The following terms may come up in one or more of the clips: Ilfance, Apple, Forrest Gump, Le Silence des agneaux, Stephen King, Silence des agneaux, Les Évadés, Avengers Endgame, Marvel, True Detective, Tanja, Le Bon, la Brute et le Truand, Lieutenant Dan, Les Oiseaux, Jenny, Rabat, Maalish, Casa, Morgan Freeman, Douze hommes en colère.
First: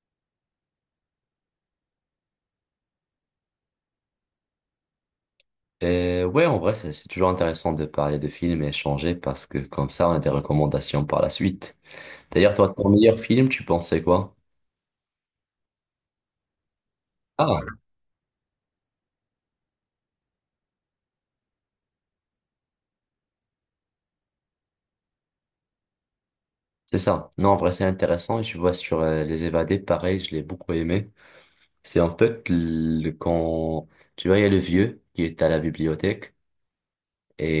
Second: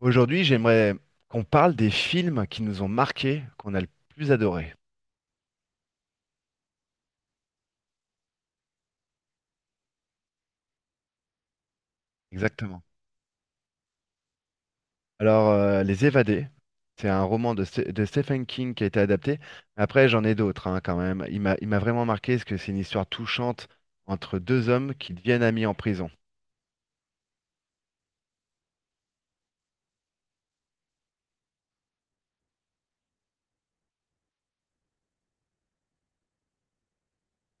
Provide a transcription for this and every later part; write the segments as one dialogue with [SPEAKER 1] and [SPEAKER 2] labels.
[SPEAKER 1] Aujourd'hui, j'aimerais qu'on parle des films qui nous ont marqués, qu'on a le plus adoré.
[SPEAKER 2] Et ouais, en vrai, c'est toujours intéressant de parler de films et échanger parce que comme ça, on a des recommandations par la suite. D'ailleurs, toi,
[SPEAKER 1] Exactement.
[SPEAKER 2] ton meilleur film, tu pensais quoi?
[SPEAKER 1] Alors, Les Évadés, c'est un roman
[SPEAKER 2] Ah,
[SPEAKER 1] de Stephen King qui a été adapté. Après, j'en ai d'autres hein, quand même. Il m'a vraiment marqué parce que c'est une histoire touchante entre deux hommes qui deviennent amis en prison.
[SPEAKER 2] c'est ça. Non, en vrai, c'est intéressant. Et tu vois, sur Les Évadés, pareil, je l'ai beaucoup aimé. C'est en fait le, quand, tu vois, il y a le vieux qui est à la bibliothèque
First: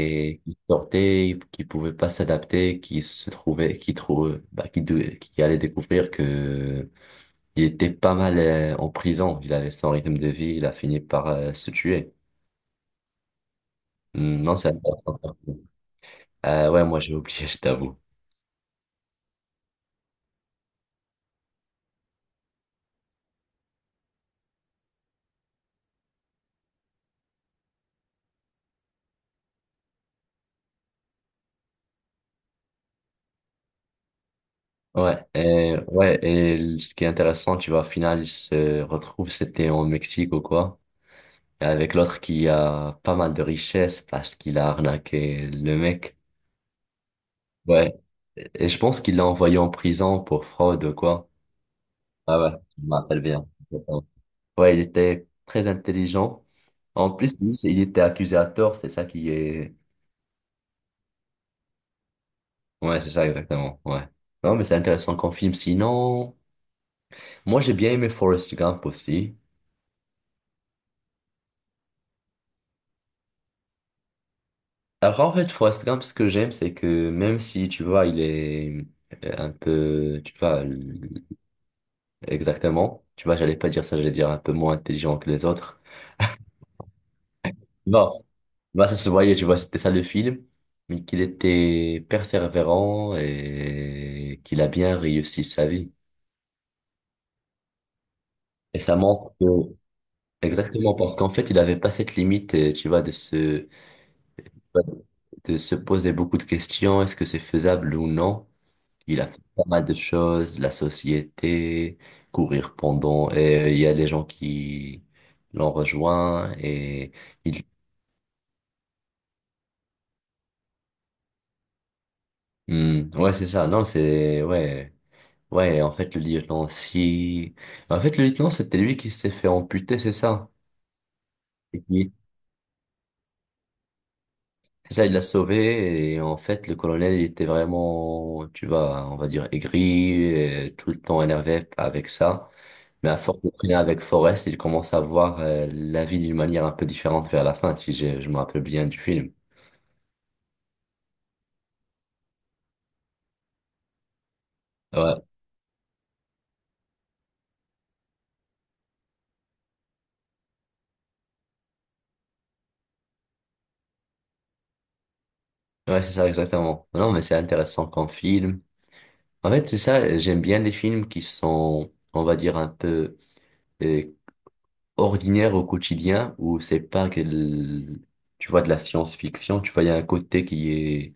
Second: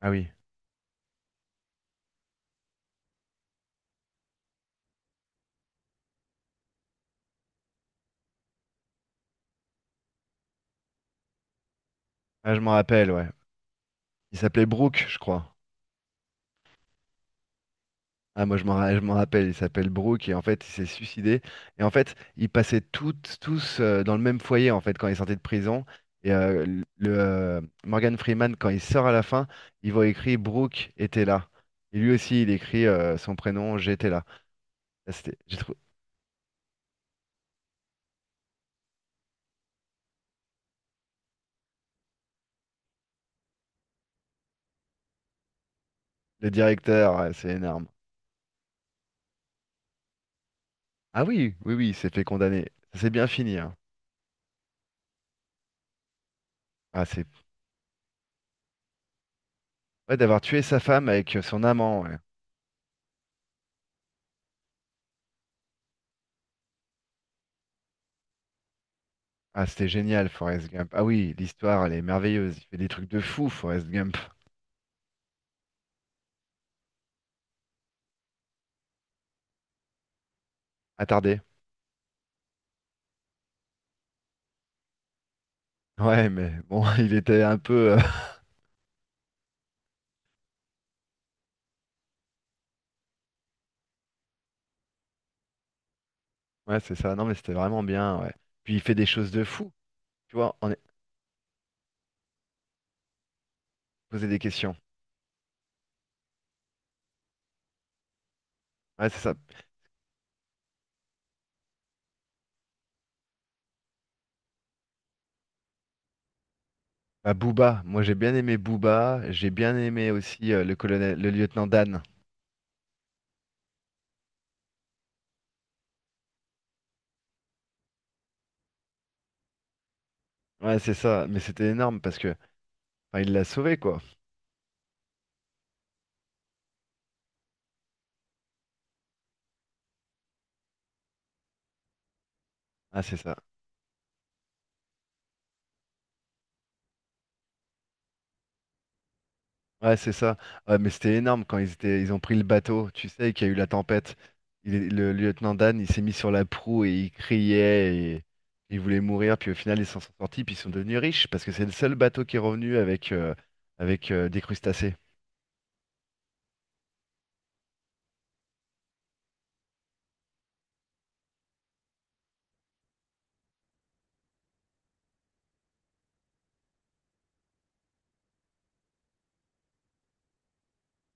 [SPEAKER 1] Ah oui,
[SPEAKER 2] qui sortait, qui pouvait pas s'adapter, qui se trouvait, qui trouve, bah, qui, qui allait découvrir que il était pas mal en prison. Il avait son rythme de vie. Il a fini par se tuer.
[SPEAKER 1] ah, je m'en rappelle, ouais. Il
[SPEAKER 2] Hmm, Non,
[SPEAKER 1] s'appelait
[SPEAKER 2] c'est
[SPEAKER 1] Brooke, je
[SPEAKER 2] intéressant.
[SPEAKER 1] crois.
[SPEAKER 2] Ouais, moi j'ai oublié, je t'avoue.
[SPEAKER 1] Ah, moi, je m'en rappelle, il s'appelle Brooke et en fait, il s'est suicidé. Et en fait, ils passaient toutes, tous dans le même foyer en fait quand ils sortaient de prison. Et le Morgan Freeman, quand il sort à la fin, il voit écrit Brooke était là. Et lui aussi, il écrit son prénom, j'étais là. Ça,
[SPEAKER 2] Ouais,
[SPEAKER 1] c'était- j'ai trou-
[SPEAKER 2] et, ouais, et ce qui est intéressant, tu vois, au final, ils se retrouvent, c'était en Mexique ou quoi, avec l'autre qui a pas mal de richesses parce qu'il a arnaqué le mec.
[SPEAKER 1] Le directeur, c'est énorme.
[SPEAKER 2] Ouais, et je pense qu'il l'a envoyé en prison pour fraude ou
[SPEAKER 1] Ah
[SPEAKER 2] quoi.
[SPEAKER 1] oui, oui, oui, il s'est fait
[SPEAKER 2] Ah ouais,
[SPEAKER 1] condamner.
[SPEAKER 2] je me
[SPEAKER 1] Ça s'est
[SPEAKER 2] rappelle
[SPEAKER 1] bien
[SPEAKER 2] bien.
[SPEAKER 1] fini, hein.
[SPEAKER 2] Ouais, il était très intelligent.
[SPEAKER 1] Ah,
[SPEAKER 2] En
[SPEAKER 1] c'est
[SPEAKER 2] plus, lui, il était accusé à tort, c'est ça qui est...
[SPEAKER 1] ouais, d'avoir tué sa femme avec son amant, ouais.
[SPEAKER 2] Ouais, c'est ça exactement, ouais. Non, mais c'est intéressant qu'on filme. Sinon, moi j'ai bien aimé Forrest Gump aussi.
[SPEAKER 1] Ah, c'était génial, Forrest Gump. Ah oui, l'histoire, elle est merveilleuse. Il fait des trucs de fou, Forrest Gump.
[SPEAKER 2] Alors en fait, Forrest Gump, ce que j'aime, c'est que même si, tu vois, il est un peu, tu vois,
[SPEAKER 1] Attardé.
[SPEAKER 2] exactement, tu vois, j'allais pas dire ça, j'allais dire un peu moins intelligent que les autres.
[SPEAKER 1] Ouais, mais bon, il était un peu.
[SPEAKER 2] Bon, bah, ça se voyait, tu vois, c'était ça le film, mais qu'il était persévérant et qu'il a bien réussi sa vie.
[SPEAKER 1] Ouais, c'est ça. Non, mais c'était vraiment bien. Ouais. Puis il
[SPEAKER 2] Et
[SPEAKER 1] fait
[SPEAKER 2] ça
[SPEAKER 1] des choses
[SPEAKER 2] montre
[SPEAKER 1] de
[SPEAKER 2] que,
[SPEAKER 1] fou. Tu vois, on est
[SPEAKER 2] exactement, parce qu'en fait, il n'avait pas cette limite, tu vois,
[SPEAKER 1] posé des questions.
[SPEAKER 2] de se poser beaucoup de questions, est-ce que c'est faisable ou non?
[SPEAKER 1] Ouais, c'est
[SPEAKER 2] Il a
[SPEAKER 1] ça.
[SPEAKER 2] fait pas mal de choses, la société, courir pendant, et il y a des gens qui l'ont rejoint, et
[SPEAKER 1] Bah,
[SPEAKER 2] il,
[SPEAKER 1] Booba. Moi, j'ai bien aimé Booba. J'ai bien aimé aussi le colonel, le lieutenant Dan.
[SPEAKER 2] Hmm, ouais, c'est ça, non, c'est, ouais, ouais, en fait, le lieutenant, si, en fait, le lieutenant, c'était lui qui s'est fait amputer, c'est ça?
[SPEAKER 1] Ouais, c'est ça. Mais c'était énorme parce que, enfin, il l'a sauvé, quoi.
[SPEAKER 2] Ça, il l'a sauvé et en fait, le colonel, il était vraiment, tu vois, on va dire aigri, et tout le temps énervé avec ça.
[SPEAKER 1] Ah,
[SPEAKER 2] Mais
[SPEAKER 1] c'est
[SPEAKER 2] à
[SPEAKER 1] ça.
[SPEAKER 2] force de traîner avec Forrest, il commence à voir la vie d'une manière un peu différente vers la fin, si j'ai- je me rappelle bien du film.
[SPEAKER 1] Ouais, c'est ça. Ouais, mais c'était énorme quand ils ont pris le bateau. Tu sais qu'il y a eu la tempête. Le
[SPEAKER 2] Ouais,
[SPEAKER 1] lieutenant Dan, il s'est mis sur la proue et il criait et il voulait mourir. Puis au final, ils s'en sont sortis. Puis ils sont devenus riches parce que c'est le seul bateau qui est revenu avec des crustacés.
[SPEAKER 2] ouais, c'est ça, exactement. Non, mais c'est intéressant comme film. En fait, c'est ça, j'aime bien les films qui sont, on va dire, un peu euh, ordinaires au quotidien, où c'est pas que, tu vois, de la science-fiction, tu vois, il y a un côté qui est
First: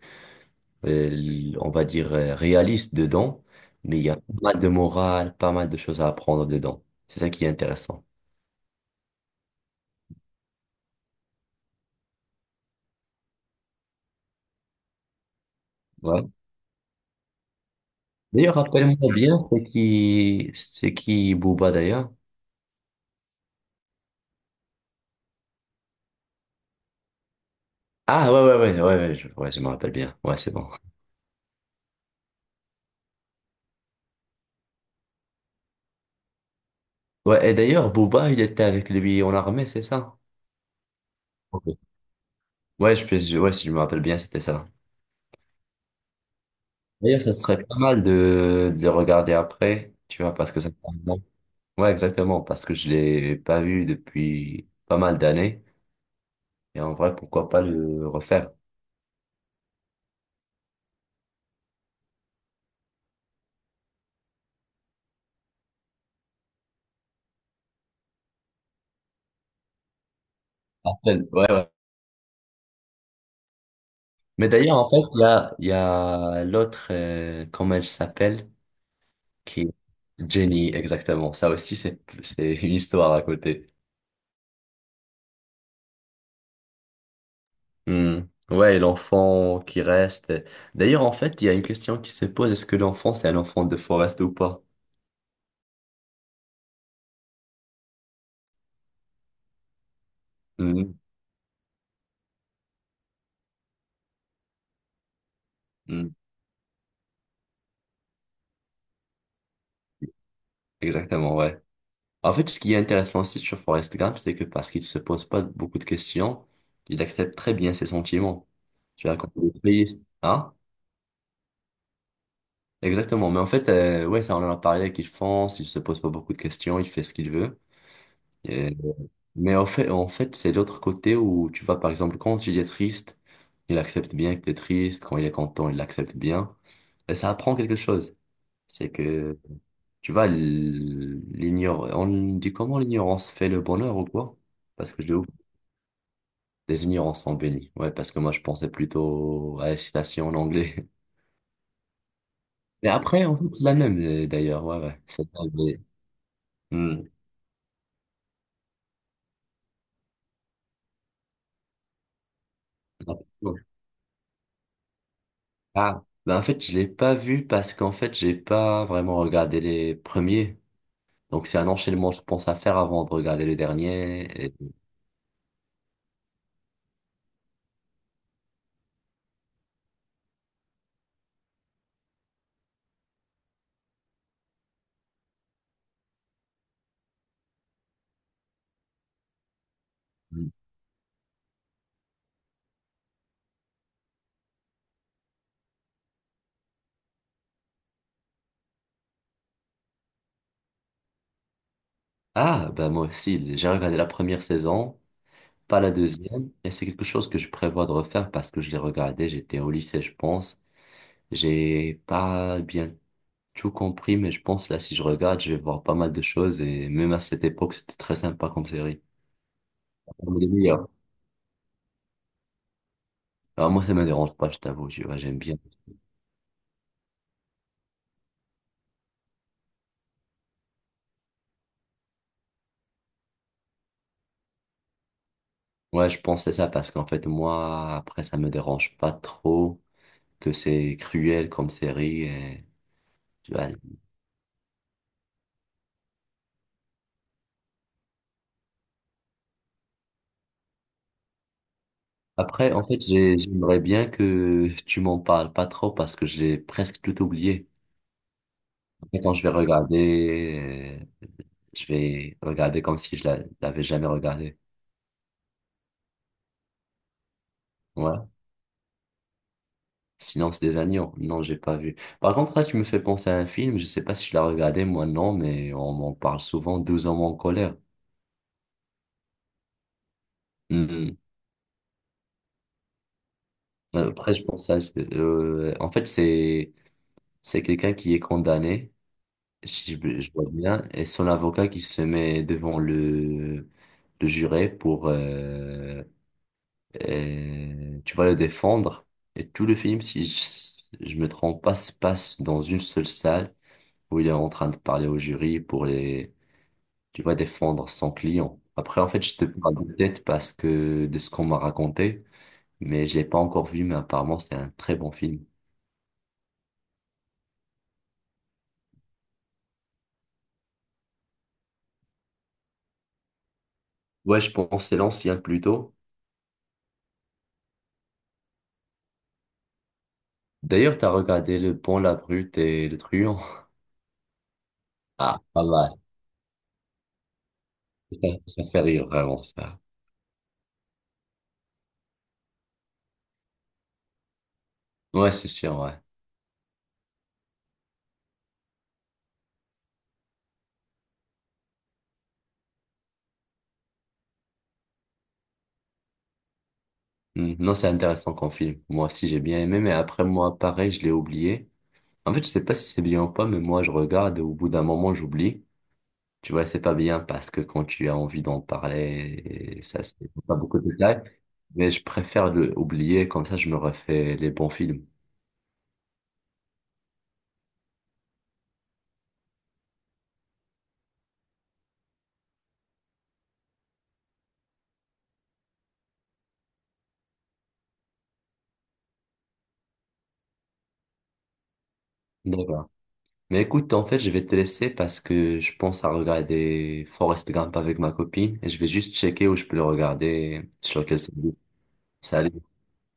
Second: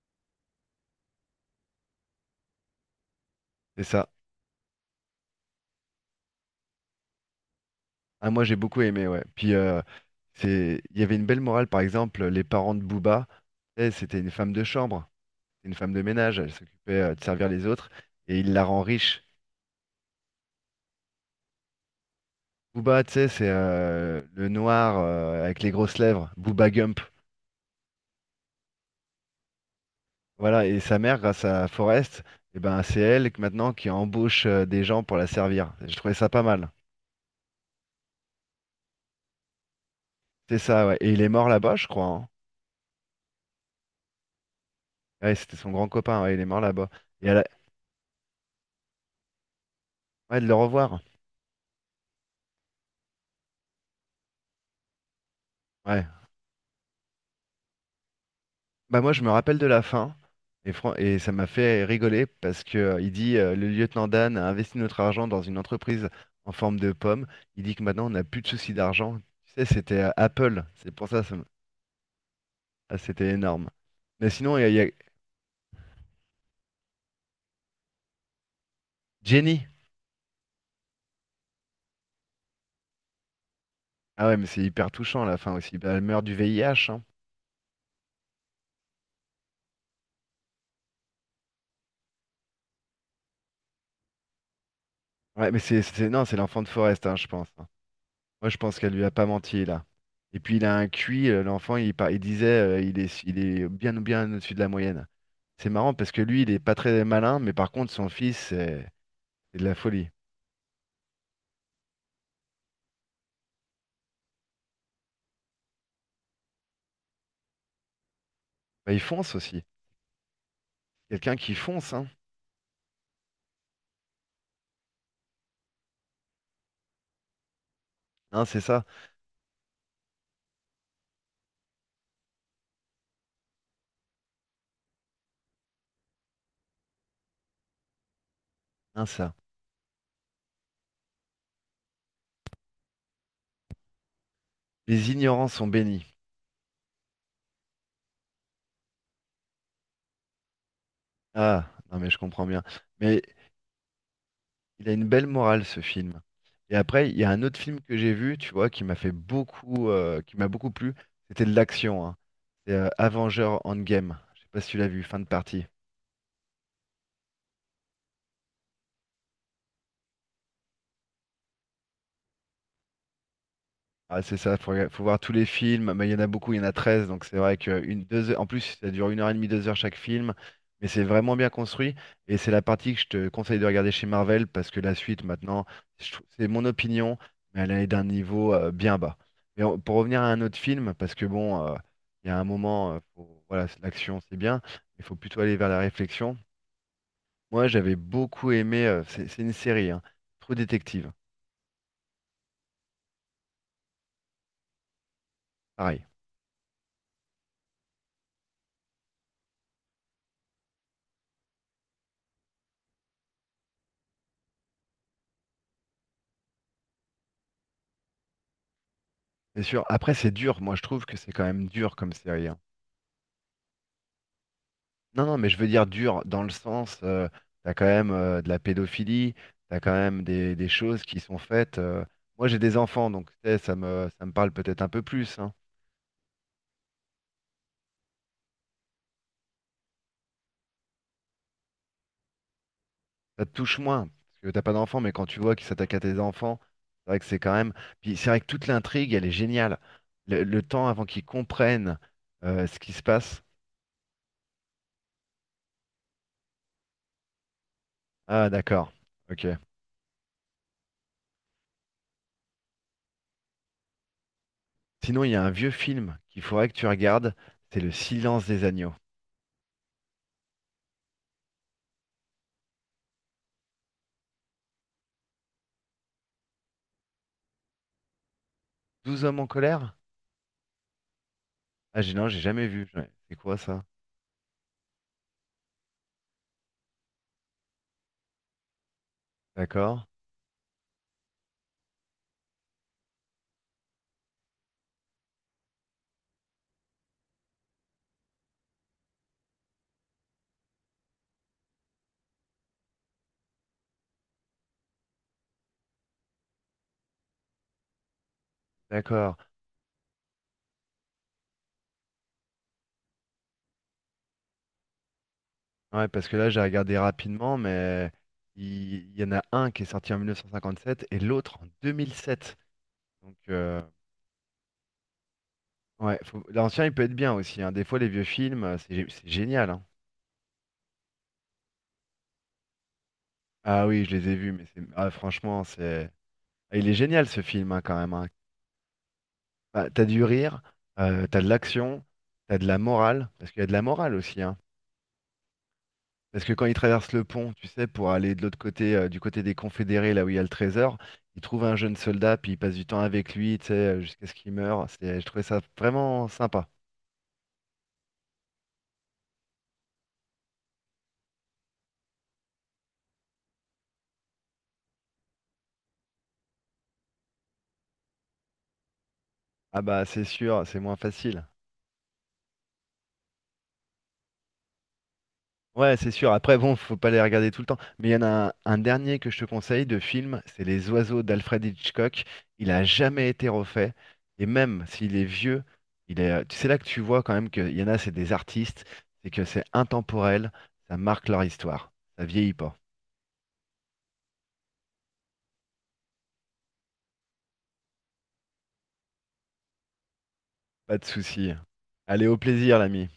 [SPEAKER 2] on va dire, réaliste dedans,
[SPEAKER 1] C'est
[SPEAKER 2] mais il
[SPEAKER 1] ça.
[SPEAKER 2] y a pas mal de morale, pas mal de choses à apprendre dedans. C'est ça qui est intéressant.
[SPEAKER 1] Ah, moi, j'ai beaucoup aimé. Ouais. Puis il y avait une belle morale. Par exemple, les parents de Booba, tu sais, c'était une femme de chambre, une femme de
[SPEAKER 2] Ouais.
[SPEAKER 1] ménage. Elle s'occupait de servir les autres et il
[SPEAKER 2] D'ailleurs,
[SPEAKER 1] la rend
[SPEAKER 2] rappelle-moi
[SPEAKER 1] riche.
[SPEAKER 2] bien, c'est qui Booba d'ailleurs?
[SPEAKER 1] Booba, tu sais, c'est le noir avec les grosses lèvres, Booba Gump.
[SPEAKER 2] Ah ouais, ouais, ouais, ouais, ouais, je me rappelle bien. Ouais, c'est
[SPEAKER 1] Voilà,
[SPEAKER 2] bon.
[SPEAKER 1] et sa mère, grâce à Forrest, eh ben, c'est elle maintenant qui embauche des gens pour la servir. Je trouvais ça pas mal.
[SPEAKER 2] Ouais, et d'ailleurs, Booba, il était avec lui en armée, c'est ça?
[SPEAKER 1] C'est ça, ouais. Et il est mort
[SPEAKER 2] Ok.
[SPEAKER 1] là-bas, je crois, hein.
[SPEAKER 2] Ouais, je, ouais, si je me rappelle bien, c'était ça.
[SPEAKER 1] Ouais, c'était son grand copain, ouais, il est mort là-bas.
[SPEAKER 2] D'ailleurs,
[SPEAKER 1] Et
[SPEAKER 2] ça
[SPEAKER 1] elle a-
[SPEAKER 2] serait pas mal de le regarder après, tu vois,
[SPEAKER 1] ouais, de
[SPEAKER 2] parce
[SPEAKER 1] le
[SPEAKER 2] que ça fait un
[SPEAKER 1] revoir.
[SPEAKER 2] moment. Ouais, exactement, parce que je l'ai pas vu depuis pas mal d'années.
[SPEAKER 1] Ouais.
[SPEAKER 2] Et en vrai, pourquoi pas le refaire?
[SPEAKER 1] Bah moi, je me rappelle de la fin, et ça m'a fait rigoler parce que il dit le lieutenant Dan a investi notre argent dans une entreprise en forme de pomme. Il dit que maintenant, on n'a plus de soucis d'argent. Tu sais, c'était Apple. C'est pour ça.
[SPEAKER 2] Appel, ouais, ouais.
[SPEAKER 1] Ah, c'était énorme. Mais
[SPEAKER 2] Mais
[SPEAKER 1] sinon, il y, a il
[SPEAKER 2] d'ailleurs,
[SPEAKER 1] y a
[SPEAKER 2] en fait, là, il y a l'autre, comment elle s'appelle, qui
[SPEAKER 1] Jenny.
[SPEAKER 2] est Jenny, exactement. Ça aussi, c'est une histoire à côté.
[SPEAKER 1] Ah ouais, mais c'est hyper touchant à la fin aussi. Bah, elle meurt du VIH, hein.
[SPEAKER 2] Hmm. Ouais, et l'enfant qui reste. D'ailleurs, en fait, il y a une question qui se pose, est-ce que l'enfant, c'est un enfant de Forrest ou pas?
[SPEAKER 1] Ouais, mais non, c'est l'enfant de Forrest, hein, je pense, hein. Moi, je pense qu'elle lui a pas menti là. Et puis il a un
[SPEAKER 2] Hmm.
[SPEAKER 1] QI, l'enfant, il disait, il est bien bien au-dessus de la moyenne. C'est marrant
[SPEAKER 2] Hmm.
[SPEAKER 1] parce que lui, il est pas très malin, mais par contre, son fils, c'est de la folie.
[SPEAKER 2] Exactement, ouais. En fait, ce qui est intéressant aussi sur Forrest Gump, c'est que parce qu'il se pose pas beaucoup de questions, il accepte très bien ses sentiments.
[SPEAKER 1] Bah, il
[SPEAKER 2] Tu vois, quand
[SPEAKER 1] fonce
[SPEAKER 2] il est
[SPEAKER 1] aussi.
[SPEAKER 2] triste, hein?
[SPEAKER 1] Quelqu'un qui fonce, hein.
[SPEAKER 2] Exactement, mais en fait, ouais, ça on en a parlé avec Ilfance, il se pose pas beaucoup de questions, il fait ce qu'il veut.
[SPEAKER 1] Hein, c'est
[SPEAKER 2] Et
[SPEAKER 1] ça.
[SPEAKER 2] mais en fait, c'est l'autre côté où tu vois, par exemple, quand il est triste, il accepte bien qu'il est triste, quand il est content, il l'accepte bien. Et ça apprend quelque chose. C'est
[SPEAKER 1] Hein, ça.
[SPEAKER 2] que, tu vois, l'ignor... on dit comment l'ignorance fait le bonheur ou quoi? Parce que je
[SPEAKER 1] Les
[SPEAKER 2] l'ai
[SPEAKER 1] ignorants sont bénis.
[SPEAKER 2] les ignorances sont bénies. Ouais, parce que moi, je pensais plutôt à la citation en anglais.
[SPEAKER 1] Ah, non, mais je comprends bien.
[SPEAKER 2] Mais
[SPEAKER 1] Mais
[SPEAKER 2] après, en fait, c'est la même, d'ailleurs. Ouais,
[SPEAKER 1] il a
[SPEAKER 2] ouais.
[SPEAKER 1] une
[SPEAKER 2] C'est
[SPEAKER 1] belle
[SPEAKER 2] ça,
[SPEAKER 1] morale ce film. Et après,
[SPEAKER 2] mais
[SPEAKER 1] il y a un autre film que j'ai vu, tu vois, qui m'a fait beaucoup, qui m'a beaucoup plu. C'était de l'action, hein. C'est Avengers Endgame. Je sais pas si tu l'as vu, fin de partie.
[SPEAKER 2] ah, bah en fait, je l'ai pas vu parce qu'en fait, j'ai pas vraiment regardé les premiers. Donc, c'est un enchaînement, je pense, à faire avant de regarder le
[SPEAKER 1] Ah,
[SPEAKER 2] dernier.
[SPEAKER 1] c'est
[SPEAKER 2] Et
[SPEAKER 1] ça, faut voir tous les films, mais il y en a beaucoup, il y en a 13, donc c'est vrai que une, deux heures- en plus ça dure une heure et demie, 2 heures chaque film, mais c'est vraiment bien construit, et c'est la partie que je te conseille de regarder chez Marvel, parce que la suite maintenant, c'est mon opinion, mais elle est d'un niveau bien bas. Mais pour revenir à un autre film, parce que bon, il y a un moment, voilà, l'action c'est bien, il faut plutôt aller vers la réflexion. Moi j'avais beaucoup aimé, c'est une série, hein, True Detective,
[SPEAKER 2] ah, bah moi aussi, j'ai regardé la première saison, pas la
[SPEAKER 1] pareil.
[SPEAKER 2] deuxième. Et c'est quelque chose que je prévois de refaire parce que je l'ai regardé, j'étais au lycée, je pense. J'ai pas bien tout compris, mais je pense là, si je regarde, je vais voir pas mal de choses. Et même à cette époque, c'était très sympa comme série.
[SPEAKER 1] C'est sûr. Après, c'est
[SPEAKER 2] Parmi les
[SPEAKER 1] dur. Moi, je
[SPEAKER 2] meilleures.
[SPEAKER 1] trouve que c'est quand même dur comme série, hein.
[SPEAKER 2] Alors, moi, ça me dérange pas, je t'avoue, tu vois,
[SPEAKER 1] Non, non,
[SPEAKER 2] j'aime
[SPEAKER 1] mais
[SPEAKER 2] bien.
[SPEAKER 1] je veux dire dur dans le sens, t'as quand même de la pédophilie, t'as quand même des choses qui sont faites. Moi, j'ai des enfants, donc tu sais, ça me parle peut-être un peu plus, hein.
[SPEAKER 2] Ouais, je pense que c'est ça parce qu'en fait, moi, après, ça me dérange pas trop que c'est cruel comme série. Et,
[SPEAKER 1] Ça te
[SPEAKER 2] tu vois.
[SPEAKER 1] touche moins, parce que t'as pas d'enfants, mais quand tu vois qu'ils s'attaquent à tes enfants, c'est vrai que c'est quand même. Puis c'est vrai que toute l'intrigue, elle est géniale. Le temps avant qu'ils comprennent
[SPEAKER 2] Après,
[SPEAKER 1] ce
[SPEAKER 2] en
[SPEAKER 1] qui
[SPEAKER 2] fait,
[SPEAKER 1] se passe.
[SPEAKER 2] j'aimerais bien que tu m'en parles pas trop parce que j'ai presque tout oublié.
[SPEAKER 1] Ah, d'accord.
[SPEAKER 2] Après, quand
[SPEAKER 1] Ok.
[SPEAKER 2] je vais regarder comme si l'avais jamais regardé.
[SPEAKER 1] Sinon, il y a un vieux film qu'il faudrait que tu regardes, c'est Le
[SPEAKER 2] Ouais.
[SPEAKER 1] Silence des agneaux.
[SPEAKER 2] Silence des agneaux. Non, j'ai pas vu. Par contre, là, tu me fais penser à un film. Je sais pas si je l'ai regardé, moi, non, mais on m'en parle souvent, douze hommes en colère.
[SPEAKER 1] Douze hommes en colère?
[SPEAKER 2] Hmm.
[SPEAKER 1] Ah, j'ai non, j'ai jamais vu. Ouais, c'est quoi ça?
[SPEAKER 2] Après, je pense à... en fait, c'est quelqu'un qui est condamné, si
[SPEAKER 1] D'accord,
[SPEAKER 2] je, je vois bien, et son avocat qui se met devant le juré pour, tu vas le défendre. Et tout le film, si je, je me trompe pas, se passe dans une seule salle où il est en train de parler au jury pour les, tu vas défendre son client. Après, en fait,
[SPEAKER 1] d'accord.
[SPEAKER 2] je te parle de tête parce que de ce qu'on m'a raconté, mais je l'ai pas encore vu, mais apparemment, c'est un très bon film.
[SPEAKER 1] Ah ouais, parce que là, j'ai regardé rapidement, mais il y en a un qui est sorti en 1957 et l'autre en 2007. Donc,
[SPEAKER 2] Ouais, je pense que c'est l'ancien plutôt.
[SPEAKER 1] ouais, l'ancien, il peut être bien aussi, hein. Des fois, les vieux films, c'est génial, hein.
[SPEAKER 2] D'ailleurs, t'as regardé Le Bon, la Brute et le Truand.
[SPEAKER 1] Ah oui, je les ai vus, mais ah,
[SPEAKER 2] Ah,
[SPEAKER 1] franchement,
[SPEAKER 2] pas mal.
[SPEAKER 1] c'est. Ah, il est génial ce film hein, quand même, hein.
[SPEAKER 2] Ça, ça fait rire vraiment ça.
[SPEAKER 1] Bah, t'as du rire, t'as de l'action, t'as de la morale, parce qu'il y a de la morale aussi, hein.
[SPEAKER 2] Ouais, c'est sûr, ouais.
[SPEAKER 1] Parce que quand ils traversent le pont, tu sais, pour aller de l'autre côté, du côté des Confédérés, là où il y a le trésor, ils trouvent un jeune soldat, puis ils passent du temps avec lui, tu sais, jusqu'à ce qu'il meure. C'est, je trouvais ça vraiment sympa.
[SPEAKER 2] Hmm, Non, c'est intéressant comme film. Moi aussi, j'ai bien aimé, mais après moi, pareil, je l'ai oublié. En fait, je sais pas si c'est bien ou pas, mais moi, je regarde et au bout d'un moment, j'oublie. Tu vois, c'est pas bien parce que quand tu as envie d'en parler,
[SPEAKER 1] Ah
[SPEAKER 2] ça,
[SPEAKER 1] bah c'est
[SPEAKER 2] c'est pas
[SPEAKER 1] sûr,
[SPEAKER 2] beaucoup
[SPEAKER 1] c'est
[SPEAKER 2] de
[SPEAKER 1] moins
[SPEAKER 2] détails.
[SPEAKER 1] facile.
[SPEAKER 2] Mais je préfère le oublier, comme ça, je me refais les bons films.
[SPEAKER 1] Ouais, c'est sûr. Après, bon, faut pas les regarder tout le temps. Mais il y en a un dernier que je te conseille de film, c'est Les Oiseaux d'Alfred Hitchcock. Il a jamais été refait. Et même s'il est vieux, il est, c'est là que tu vois quand même qu'il y en a, c'est des artistes, c'est que c'est intemporel, ça marque leur histoire. Ça vieillit pas.
[SPEAKER 2] D'accord. Mais écoute, en fait, je vais te laisser parce que je pense à regarder Forrest Gump avec ma copine et je vais juste checker où je peux le regarder
[SPEAKER 1] Pas de
[SPEAKER 2] sur quel
[SPEAKER 1] souci.
[SPEAKER 2] service.
[SPEAKER 1] Allez, au
[SPEAKER 2] Salut.
[SPEAKER 1] plaisir, l'ami.